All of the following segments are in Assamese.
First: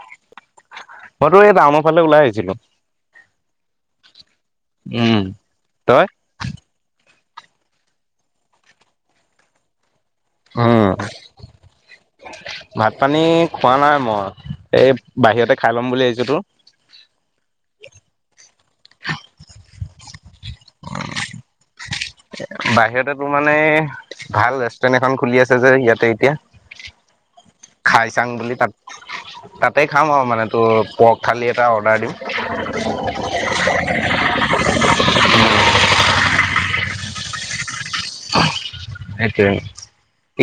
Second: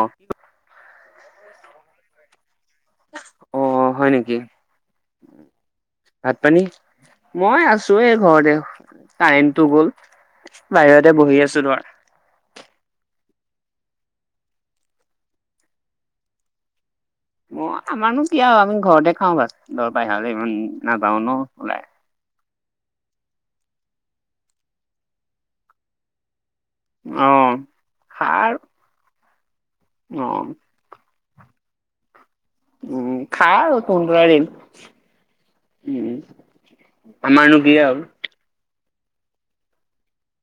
অ', মইতো এই টাউনৰ ফালে ওলাই আহিছিলো অ হয় নেকি উম তই ভাত পানী মই আছো এ ঘৰতে কাৰেণ্ট টো গ'ল বাহিৰতে বহি আছো তোমাৰ ভাত পানী খোৱা নাই মই এই বাহিৰতে খাই ল'ম বুলি আহিছো তো অ আমাৰনো কিয় আৰু আমি ঘৰতে খাওঁ বা দৰ প হলে ইমান নাযাও ন ওলাই বাহিৰতে তোৰ মানে ভাল ৰেষ্টুৰেণ্ট এখন খুলি আছে যে ইয়াতে এতিয়া অ', খাই চাং খাৰ বুলি তাত তাতে খাম আৰু মানে অ', তোৰ পৰ্গ থালি এটা অৰ্ডাৰ দিম উম‌ খা আৰু তোহোতৰে দিন উম উম আমাৰনো কি আও সেইটোয়ে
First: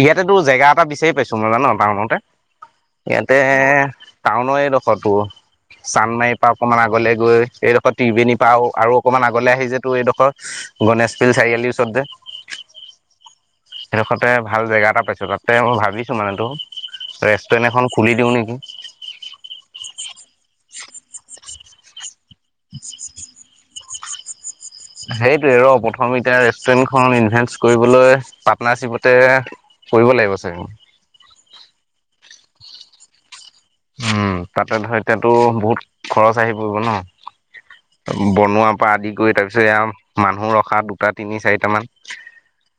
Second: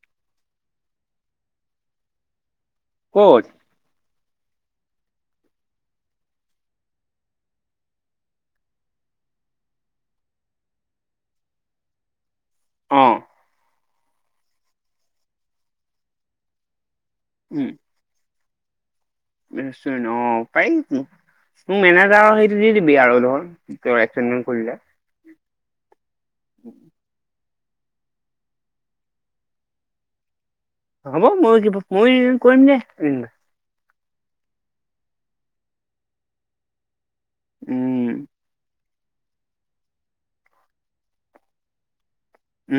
ইয়াতে তো জেগা এটা বিচাৰি পাইছো মই জানো তাৰ মতে ইয়াতে ক'ত টাউনৰ এইডোখটো চান্দমাৰীৰ পৰা অকমান আগলে গৈ এইডোখৰ ত্ৰিবেণীৰ পৰা আৰু অকণমান আগলৈ আহি যেতো এইডোখৰ গণেশ পিল চাৰিআলি ওচৰত যে অহ সেইডখতে ভাল জেগা এটা পাইছো তাতে মই ভাবিছো মানেতো ৰেষ্টুৰেণ্ট উম। এখন খুলি দিও নেকি অ পাৰ মোক মেনেজাৰৰ সেইটো দি দিবি আৰু ধৰ তো এছ এম কৰিলে সেইটোয়ে ৰ প্ৰথম এতিয়া ৰেষ্টুৰেন্টখনত ইনভেচ কৰিবলৈ পাৰ্টনাৰশ্বিপতে কৰিব লাগিব চাগে হ'ব মই কিবা ময় কিবা কৱি কৰিম দে উম তাতে ধ এতিয়াতো বহুত খৰচ আহি পৰিব উম। ন বনোৱাৰ পৰা আদি কৰি তাৰ পিছত এয়া মানুহ ৰখা দুটা তিনি চাৰিটা মান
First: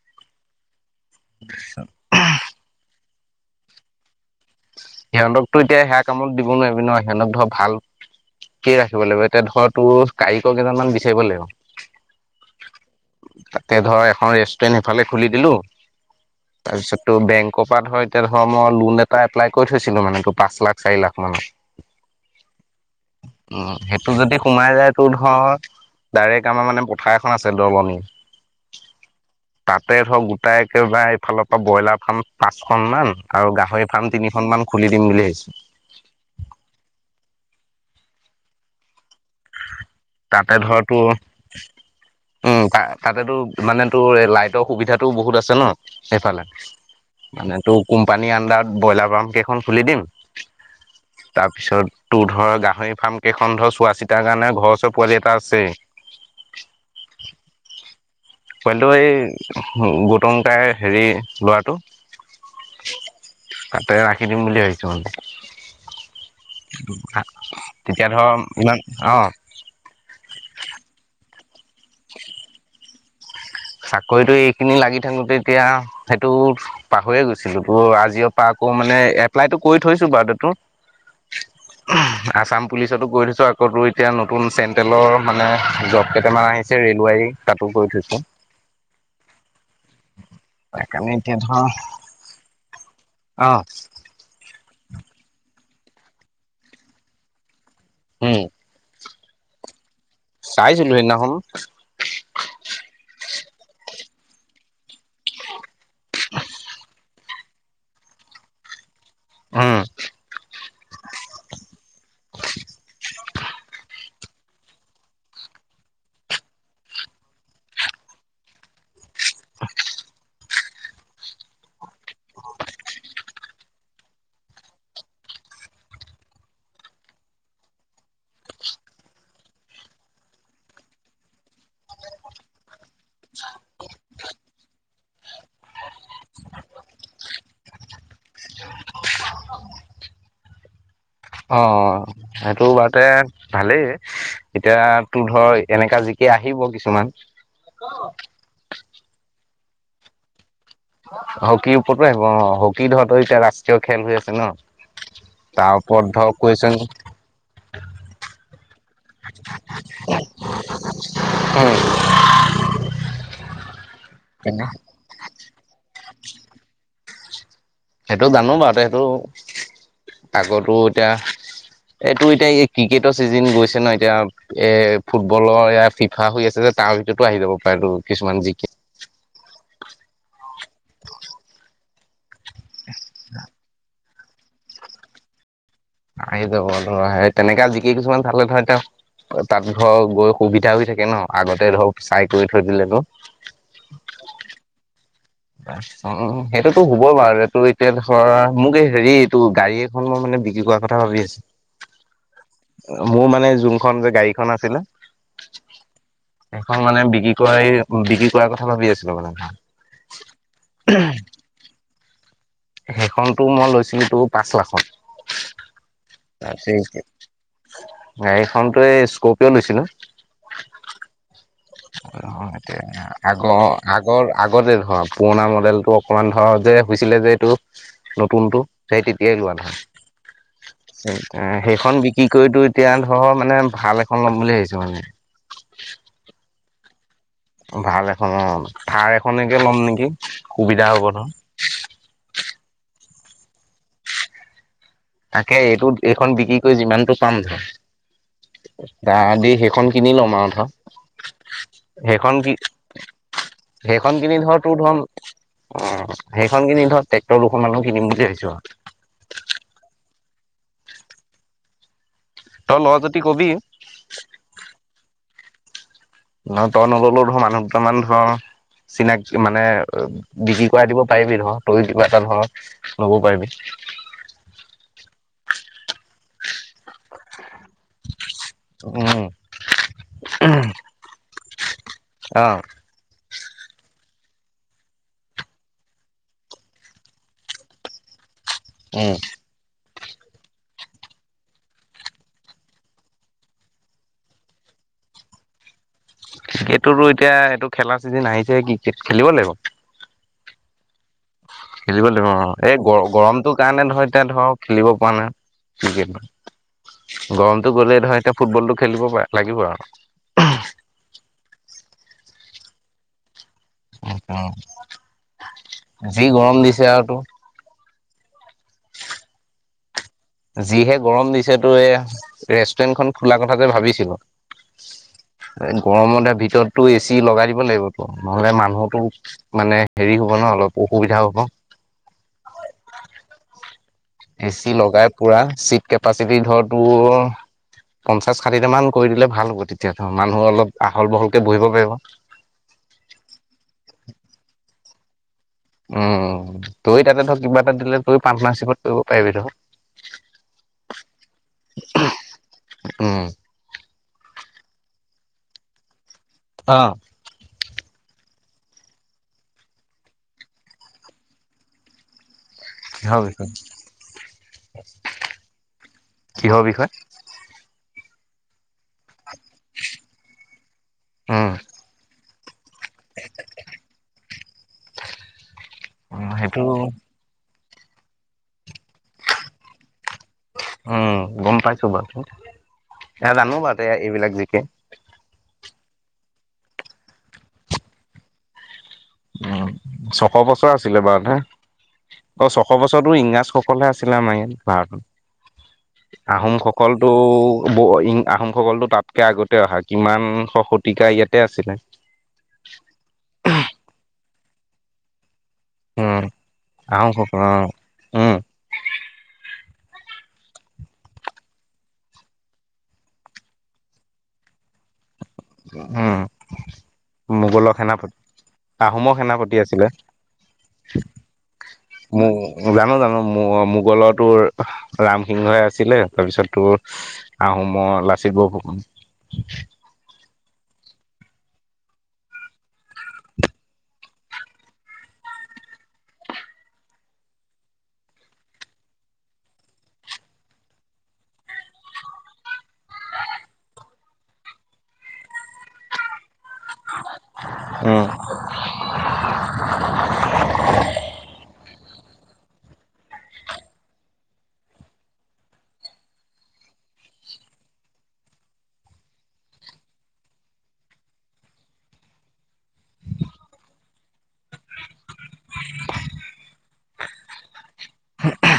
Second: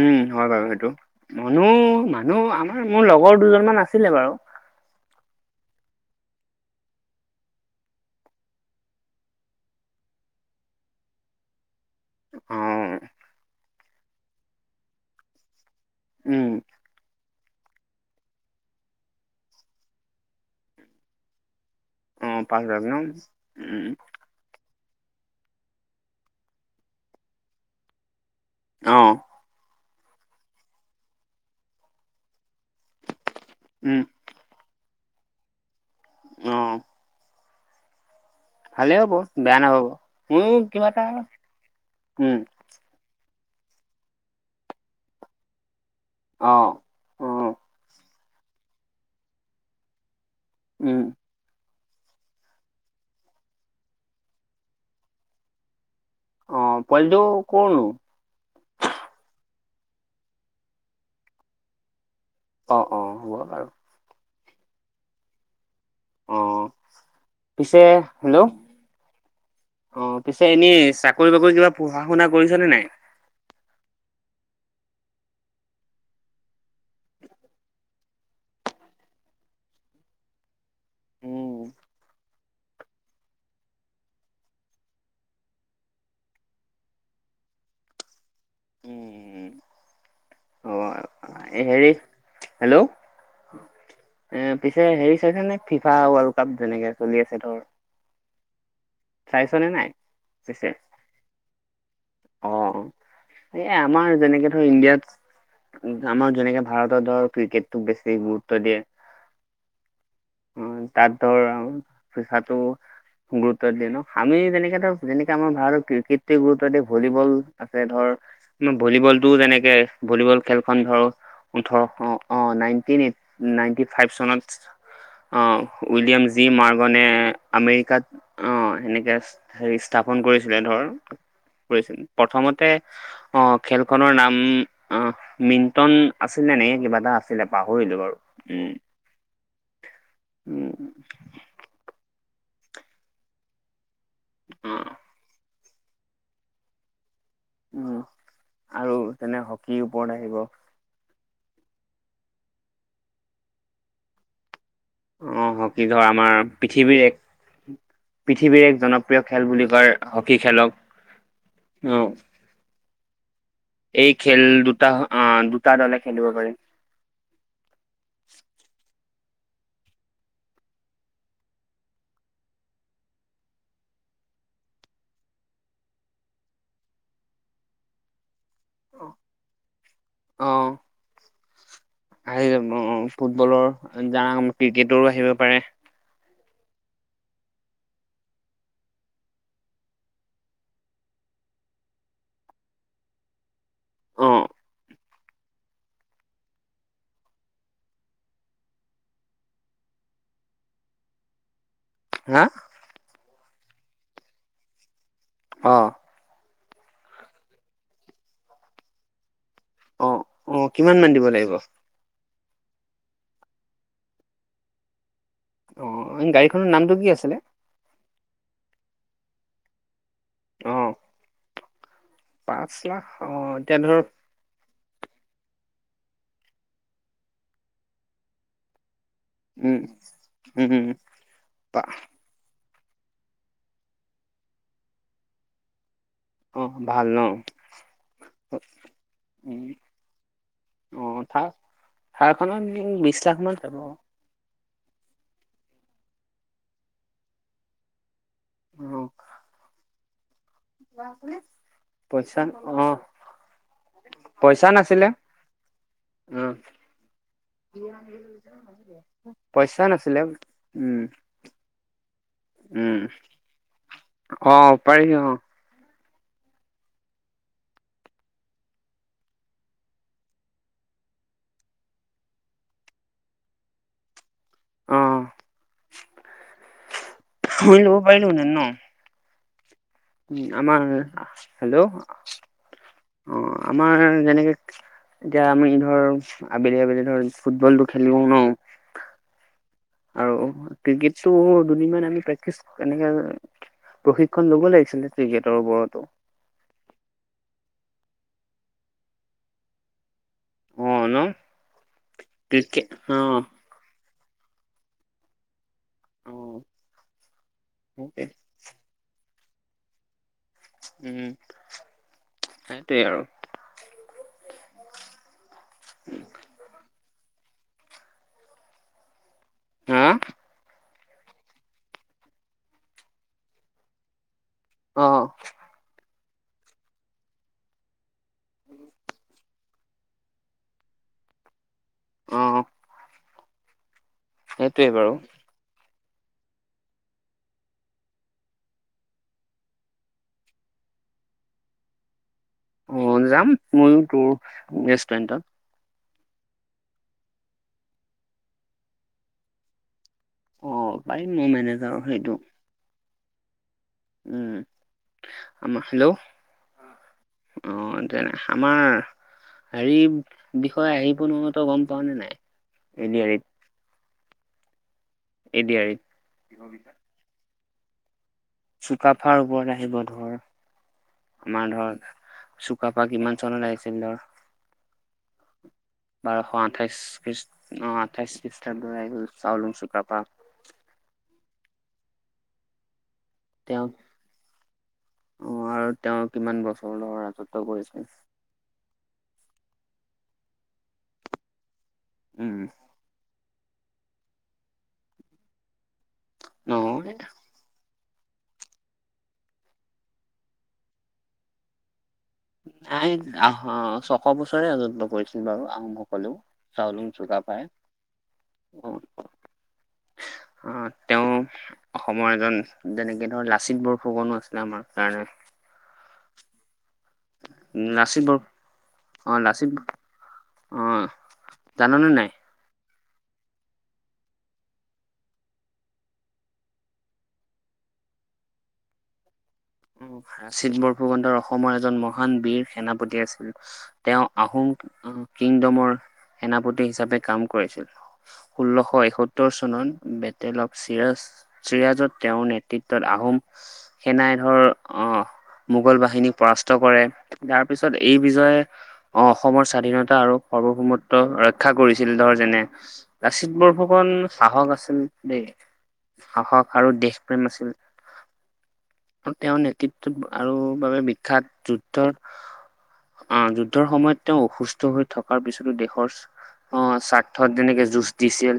উম হয় বাৰু সেইটো মানুহ মানুহ আমাৰ মোৰ লগৰ দুজন মান আছিলে বাৰু সিহঁতকতো এতিয়া সেয়া কামত দিব নোৱাৰিবি নহয় সিহঁতক ধৰ ভাল কি ৰাখিব লাগিব এতিয়া ধৰ তোৰ কাৰিকৰ কেইজন মান বিচাৰিব লাগিব অ', তাতে ধৰ এখন ৰেষ্টুৰেন্ট সিফালে খুলি দিলো উম, তাৰপিছতো বেংকৰ পৰা ধৰ এতিয়া ধৰ ম লোন এটা এপ্লাই কৈ থৈছিলো মানে ত পাঁচ লাখ চাৰি লাখ মানত অ', পাঁচ হাজাৰ ন? উম সেইটো যদি সোমাই যায় টো ধৰ ডাইৰেক্ট আমাৰ মানে পথাৰ এখন আছে দলনি অহ তাতে ধৰক গোটাই একেবাৰে এইফালৰ পৰা ব্ৰইলাৰ ফাৰ্ম পাঁচখন মান আৰু গাহৰি উম, ফাৰ্ম তিনি খন খুলি দিম বুলি ভাবিছো অ ভালে হব বেয়া নাপাব। মোৰো তাতে ধৰ কিবা তো এটা উম ত তাতেতো মানে তোৰ লাইটৰ সুবিধাটো বহুত আছে ন সেইফালে অ', অ', মানে তোৰ কোম্পা- পানীৰ আণ্ডাৰত ব্ৰইলাৰ পাম্পকেইখন খুলি দিম উম, তাৰপিছত তোৰ ধৰ গাহৰি ফাৰ্ম কেইখন ধৰ চোৱা চিতাৰ কাৰণে ঘৰ ওচৰ পোৱালি এটা আছেই। অ পোৱালিটো কৰ নো পোৱোলিটো এই গৌটংকাই হেৰি লৰাটো। অ অ হ'ব আৰু তাতে ৰাখি দিম বুলি ভাবিছো মানে অ পিছে তেতিয়া ধৰ হেল্ল' ইমান অ অ পিছে এনে চাকৰি কিবা পঢ়া শুনা কৰিছ নে নাই কৰিতো এইখিনি লাগি থাকোতে এতিয়া সেইটো পাহৰিয়ে গৈছিলো তো আজি পৰা আকৌ মানে এপ্লাইটো কৰি থৈছো বা দেতত উম আসাম পুলিচতো গৈ থৈছোঁ আকৌ এতিয়া নতুন চেণ্ট্ৰেলৰ মানে জব কেইটামান আহিছে ৰেলৱাৰী তাটো কৰি থৈছো উম, হয় অ', হেৰি হেল্ল' অ এ পিছে হেৰি চাইছে নে ফিফা ৱৰ্ল্ড কাপ যেনেকে চলি আছে ধৰ উম চাইছনে নাই। পিছে চাইছিলো সেইদিখন অ এই আমাৰ যেনেকে ধৰ ইণ্ডিয়াত আমাৰ যেনেকে ভাৰতৰ ধৰ ক্ৰিকেটটোক বেছি গুৰুত্ব দিয়ে। উম উ তাত ধৰ পইচাটো গুৰুত আমি যেনেকে ধৰক যেনেকে আমাৰ ভাৰতৰ ক্ৰিকেটে গুৰুত্ব দিয় ভলীবল আছে ধৰ ভলীবল টো যেনেকে ভলীবল খেলখন ধৰ ওঠৰশ অ নাইনটিনট নাইনটি ফাইভ চনত আহ উইলিয়াম জি মাৰ্গনে আমেৰিকাত অ সেনেকে হেৰি স্থাপন কৰিছিলে ধৰ ছিল প্ৰথমতে অ খেলখনৰ নাম আহ মিন্টন আছিল। এনেকে কিবা এটা আছিলে পাহৰিলো বাৰু উম উম অ সেইটো বাৰতে ভালেই অ', এতিয়া তো ধৰ এনেকা জিকে আহিব কিছুমান। উম আৰু তেনে হকীৰ ওপৰত আহিব হকীৰ ওপৰতো আহিব অ হকী ধৰ এতিয়া ৰাষ্ট্ৰীয় খেল হৈ আছে ন। আহ তাৰ কি ধৰ ওপৰত আমাৰ কুৱেশন পৃথিৱীৰ এক পৃথিৱীৰ এক জন প্ৰিয় খেল বুলি কয় হকী খেলক আহ এই খেল দুটা আহ দুটা দলে খেলিব পাৰি। সেইটো জানো বাৰু সেইটো আগটো এতিয়া এইটো এতিয়া এই ক্ৰিকেটৰ চিজন গৈছে ন এতিয়া এ ফুটবলৰ এয়া ফিফা হৈ আছে যে তাৰ ভিতৰতো আহি যাব পাৰে তো কিছুমান জিকে আহ আহি যাব ফুটবলৰ যাৰ ক্ৰিকেটৰো আহিব পাৰে আহি যাব ধৰা তেনেকা জিকে কিছুমান থালে নহয় তেওঁ তাত ধৰ গৈ সুবিধা হৈ থাকে ন আগতে ধৰক চাই কৰি থৈ দিলেতো অহ উ সেইটোতো হ'বই বাৰু এইটো এতিয়া ধৰা মোক এই হেৰি এইটো গাড়ী এখন মই মানে বিক্ৰী কোৱা কথা ভাবি হা আছো মোৰ মানে যোনখন যে গাড়ীখন আছিলে। অ এখন মানে বিক্ৰী কৰাই বিক্ৰী কৰাৰ কথা ভাবি আছিলো মানে। অ অ কিমান মান দিব লাগিব সেইখনতো মই লৈছিলো তো পাঁচ লাখত অ গাড়ীখনৰ নামটো কি আছিলে [unintelligible] গাড়ীখনতো এই স্কপিঅ' লৈছিলো। অ পাঁচ এয়া লাখ অ আগৰ এতিয়া ধৰ আগৰ আগতে ধৰা পুৰণা মডেল ত অকমান ধৰ যে হৈছিলে যে এইটো নতুনতটো সেই তেতিয়াই লোৱা উম উম উম সেইখন বিক্ৰী কৰিতো। এতিয়া ধৰ মানে ভাল এখন ল'ম বুলি ভাবিছো মানে। অ ভাল ন ভাল এখন অ থাৰ এখননেকে উম ল'ম নেকি সুবিধা অ হ'ব ন। থাৰ থাৰখনত বিশ লাখ মান হব। তাকে এইটো এইখন বিক্ৰী কৰি যিমানতটো পাম অ আধা দি সেইখন কিনি লম আৰু ন সেইখন পইচা কি অ সেইখন কিনি ধৰ পইচা তোৰ ধৰ অ নাছিলে অ সেইখন কিনি ধৰক ট্ৰেক্টৰ দুখন মানো কিনিম বুলি ভাবছো আৰু পইচা নাছিলে উম তই ল উম যদি কবি অ পাৰিছো অ নহ তই নললেও ধ মানুহ দুটামান ধৰ চিনাকি মানে বিক্ৰী কৰাই দিব পাৰিবি নৰক তই কিবা এটা ধৰক ল'ব পাৰিবি [inaudible] অ মই লব পাই লো হয় ন উম উ আমাৰ হেল্ল' অ আমাৰ যেনেকে এতিয়া আমি ধৰ আবেলি আবেলি ধৰ ফুটবল টো খেলো ন উম আৰু ক্ৰিকেটটো দুদিনমান আমি প্ৰেক্টিচ এনেকে প্ৰশিক্ষণ লব লাগিছিলে ক্ৰিকেটৰ ওপৰতো ক্ৰিকটোতো এতিয়া এইটো খেলা চিজেন আহিছে ক্ৰিকট খেলিব লাগিব অ ন খেলিব লাগিব আৰু এই ক্ৰিকেট গ অ' গৰমটো কাৰণে ধৰ এতিয়া ধৰ খেলিব পৰা নাই অ' [unintelligible] গৰমটো গ'লেই ধৰ সেইটোৱে এতিয়া ফুটবলটো খেলিব লাগিব আৰু উম সেইটোৱে আৰু [unintelligible] যি গৰম দিছে আৰু তোৰ হা আ যিহে গৰম দিছে তো এ ৰেষ্টুৰেন্ট খন খোলা কথা যে ভাবিছিলো অ' গৰমত দে ভিতৰতটো এ চি লগাই দিব লাগিব নহলে মানুহতো মানে হেৰি হব ন অলপ অসুবিধাও হব ন অহ এ চি লগাই পুৰা চিট কেপাচিটি ধৰ তোৰ পঞ্চাশ ষাঠিটামান কৰি দিলে ভাল হ'ব তেতিয়াতো মানুহ অলপ আহল বহলকে বহিব পাৰিব অ যাম ময়ো তোৰ ৰেষ্টুৰেণ্টত উম তই তাতে ধৰক কিবা এটা দিলে তই পাৰ্টনাৰশ্বিপত কৰিব পাৰিবি ধৰ অ' পাৰিম মোৰ মেনেজাৰৰ সেইটো উম উম আমা হেল্ল' অ অ যেন আমাৰ হেৰি বিষয়ে আহিব নহয় তই গম পাৱ নে নাই কিহ বিষয়ে এ দি আৰি ইত কিহৰ বিষয়ে [unintelligible] চুকাফাৰ ওপৰত আহিব ধৰ উম আমাৰ ধৰ চুকাফা কিমান চনত আহিছিল ধৰ বাৰশ সেইটো আঠাইচ খ্ৰীষ্ট আহ আঠাইচ খ্ৰীষ্টাব্দৰ [unintelligible] চাওলুং চুকাফা উম গম পাইছোঁ বাও এ জানো বাও তেওঁ টোৰ এইবিলাক জি কে অ আৰু তেওঁ কিমান বছৰলৈ ৰাজত্ব কৰিছিল উম ছশ বছৰ আছিলে বাৰু [unintelligible] অ উম ছশ বছৰতো ইংৰাজ [unintelligible] আছিল আমাৰ ইয়াত ভাৰতত আহোম সকলোটো নহয় [unintelligible] আহোমসকলতো তাতকে আগতে অহা কিমান শ শতিকা ইয়াতে আছিলে নাই আহোম ছশ বছৰে কৰিছিলে [unintelligible] বাৰু আহোম উম সকলেও চাওলুং আহোমসকল অ চুকাফাই [inaudible] উম আহ তেওঁ অসমৰ এজন যেনেকে ধৰ লাচিত বৰফুকনো আছিলে আমাৰ কাৰণে উম মোগলৰ সেনাপতি লাচিত বৰ আহোমৰ অ সেনাপতি লাচিত আছিলে অ জাননে নাই [unintelligible] জানো জানো মোগলৰ টো ৰামিংহই আছিলে তাৰপিছত টোৰ আহোমৰ [unintelligible] চি বৰফুকন [unintelligible] [inaudible] লাচিত বৰফুকন ধৰ অসমৰ এজন মহান বীৰ সেনাপতি আছিল তেওঁ আহোম [unintelligible] কিংডমৰ সেনাপতি হিচাপে কাম কৰিছিল ষোল্লশ এসত্তৰ চনত বেটেল অফ চিৰাচ [unintelligible] চিৰাজত তেওঁৰ নেতৃত্বত আহোম সেনাই ধৰ অ মোগল বাহিনী, পৰাস্ত কৰে তাৰ পিছত উম এই বিজয়ে অসমৰ স্বাধীনতা আৰু সাৰ্বভৌমত্ব। ৰক্ষা কৰিছিল ধৰ যেনে লাচিত বৰফুকন শাহস আছিল দেই সাহস আৰু দেশ প্ৰেম আছিল আৰু তেওঁ আৰু বাবে বিখ্যাত যুদ্ধৰ আহ যুদ্ধৰ সময়ত তেওঁ অসুস্থ হৈ থকাৰ পিছতো দেশৰ অ স্বাৰ্থত যেনেকে যুঁজ দিছিল।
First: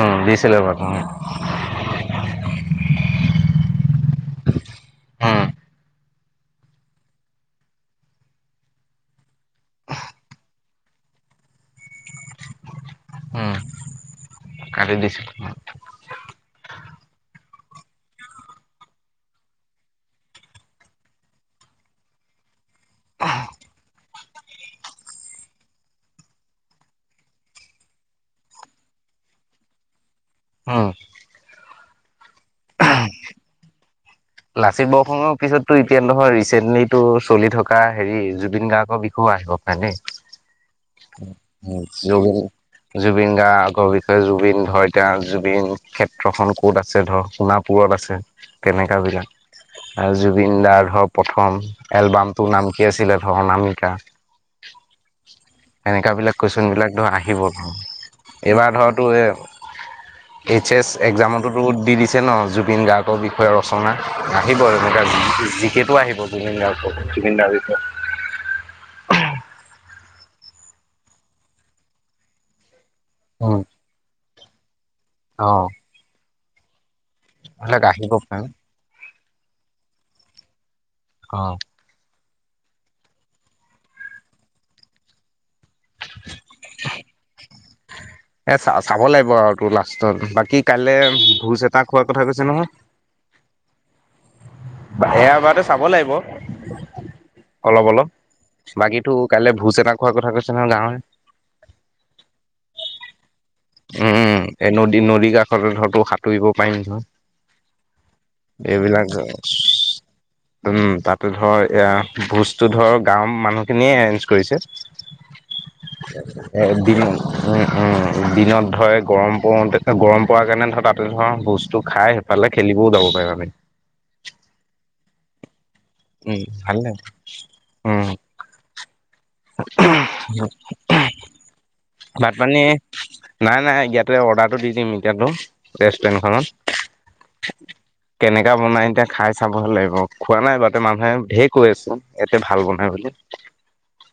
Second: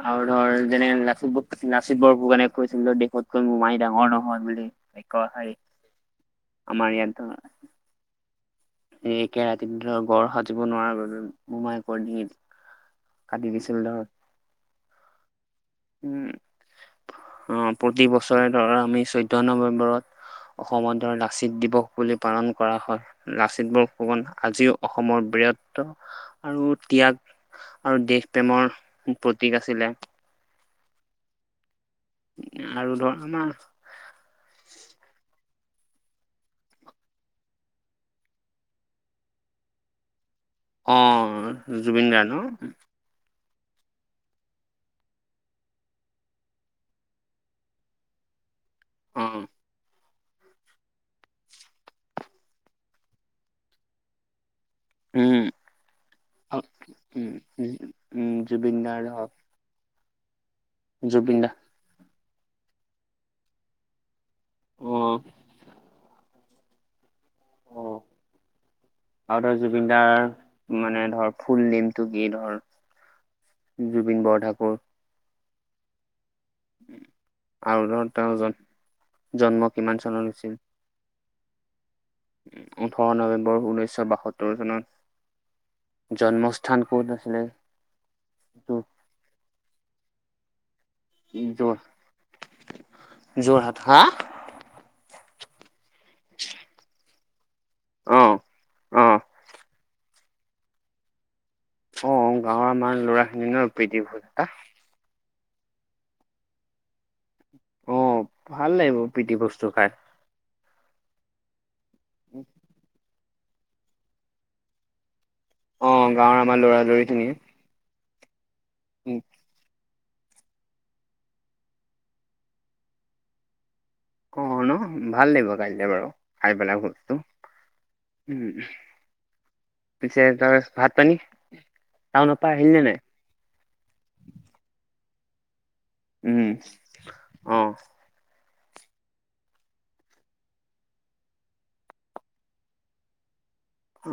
উম আৰু ধৰ দিছিলে বাৰু যেনেক লাচিতৰ লাচিত বৰফুকণে কৈছিল দেশত কৈ মোমাই ডাঙৰ নহয় বুলি একয় উম হাৰ আমাৰ ইয়াতো। [unintelligible] একেৰাতিৰ গড় সাজিব নোৱাৰাৰ বাবে মোমায়েকৰ ডিঙিত উম কাটি দিছিল দ। কাটি দিছিল। উম আহ প্ৰতি বছৰে ধৰা আমি চৈধ্য নৱেম্বৰত। অসমৰ ধৰ লাচিত দিৱস বুলি পালন কৰা হয় লাচিত বৰুফুকন আজিও অসমৰ বীৰত্ব আৰু ত্যাগ আৰু দেশ প্ৰেমৰ প্ৰতীক আছিলে উম আৰু ধৰ আমাৰ লাচিত বৰফুকনৰ পিছত এতিয়া নহয় ৰিচেণ্টলি তটো চলি থকা হেৰি জুবিন গাৰ্গৰ বিষয় আহিব প [unintelligible] নে অ জুবিন গাৰ্গ জুন ন জুবিন গা আগৰ বিষয়ে জুবিন ধৰ এতিয়া জুবিন ক্ষেত্ৰখন ক'ত আছে ধৰ সোণাপুৰত আছে। কেনেকা অ। জুবিন দাৰ ধৰ প্ৰথম এলবামটো নাম কি আছিলে ধৰ অনামিকা। উম। হেনেকুৱাবিলক কুৱেশনবিলাক ধৰ উম আহিব উম এইবাৰ জুবিন দাৰ ধৰতো ধৰ এই এইচ এছ জুবিন দা একজামতোতো দি দিছে ন জুবিন গাৰ্গৰ বিষয়ে ৰচনা। [unintelligible] আহিব অ এনেকুৱা জিকেতটো আহিব জুবিন দাৰ বিষয়ে [unintelligible] জুবিন দাৰ অ বিষয়ে। তাৰ মানে ধৰ ফুল নেমটো কি ধৰ? জুবিন বৰঠাকুৰ। অঁ আৰু ধৰ পাৰে তেওঁৰ জন্ম কিমান চানত হৈছিল অ ওঠৰ নৱেম্বৰ ঊনৈছশ বাসত্তৰ চনত জন্মস্থান কত আছিলে এ চ চাব লাগিব আৰু তোৰ লাষ্টত বা কাইলৈ ভোজ যোৰ এটা খোৱাৰ কথা কৈছে নহয়। যোৰহাট হা এয়াবাৰ চাব লাগিব অলপ অ অলপ বাকী অ কাইলে ভোজ এটা খোৱা কথা কৈছে নহয় গাঁৱৰ। অ গাঁৱৰ আমাৰ ল'ৰা। খিনি ন প্ৰীতি ভোজ উম এটা এই নদী নদীৰ কাষতে ধৰ তো সাঁতুৰিব পাৰিম অ ভাল নহয়। লাগিব এইবিলাক প্ৰীতি ভোজটো খাই উম তাত ধৰ এ ভোজটো ধৰ গাঁওৰ মানুহখিনিয়ে এৰেঞ্জ কৰিছে। অ গাঁৱৰ আমাৰ এ ল'ৰা দিনত লৰিখিনিয়ে উম উম দিনত ধৰে গৰম পৰোতে। গৰম পাৰ কাৰণে ধৰ তাতে ধৰা বস্তু খাই সেইফালে খেলিবও যাব পাৰিম আমি। অ ন ভাল লাগিব। বাৰু উম খাই পেলাই ভালে বস্তু উম। পিছে ত ভাত পানী। ভাত টাউনৰ পৰা পানী আহিলি নে নাই নাই নাই ইয়াতে অৰ্ডাৰটো দি দিম এতিয়াতো। ৰেষ্টুৰেণ্ট উম খনত অ কেনেক এয়া বনাই এতিয়া খাই চাবহ লাগিব খোৱা নাই বাতে মানুহে ধেই কৈ আছে ইয়াতে ভাল বনাই বুলি।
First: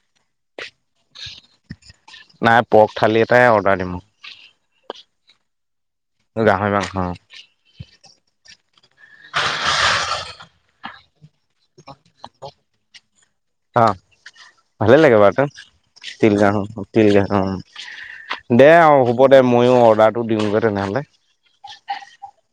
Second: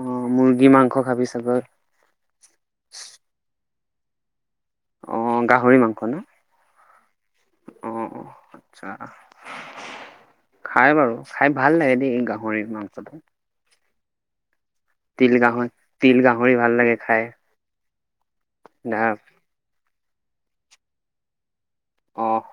অঁ মুৰ্গী মাংস খাবি চাগৈ নাই পৰ্ক থালি এটাই অৰ্ডাৰ দি মোক অ গাহৰি মাংস ন গাহৰি মাংস অ অ আচ্ছা খাই বাৰু খাই ভাল লাগে দেই এই গাহৰি মাংসটো। অ ভালে লাগে তিল বাৰু গাহৰি টো তিল তিলগা গাহৰি ভাল অ লাগে খাই তিলগা দে ধা আৰু হ'ব দে ময়ো অৰ্ডাৰটো দিওঁগৈ তেনেহলে। আহ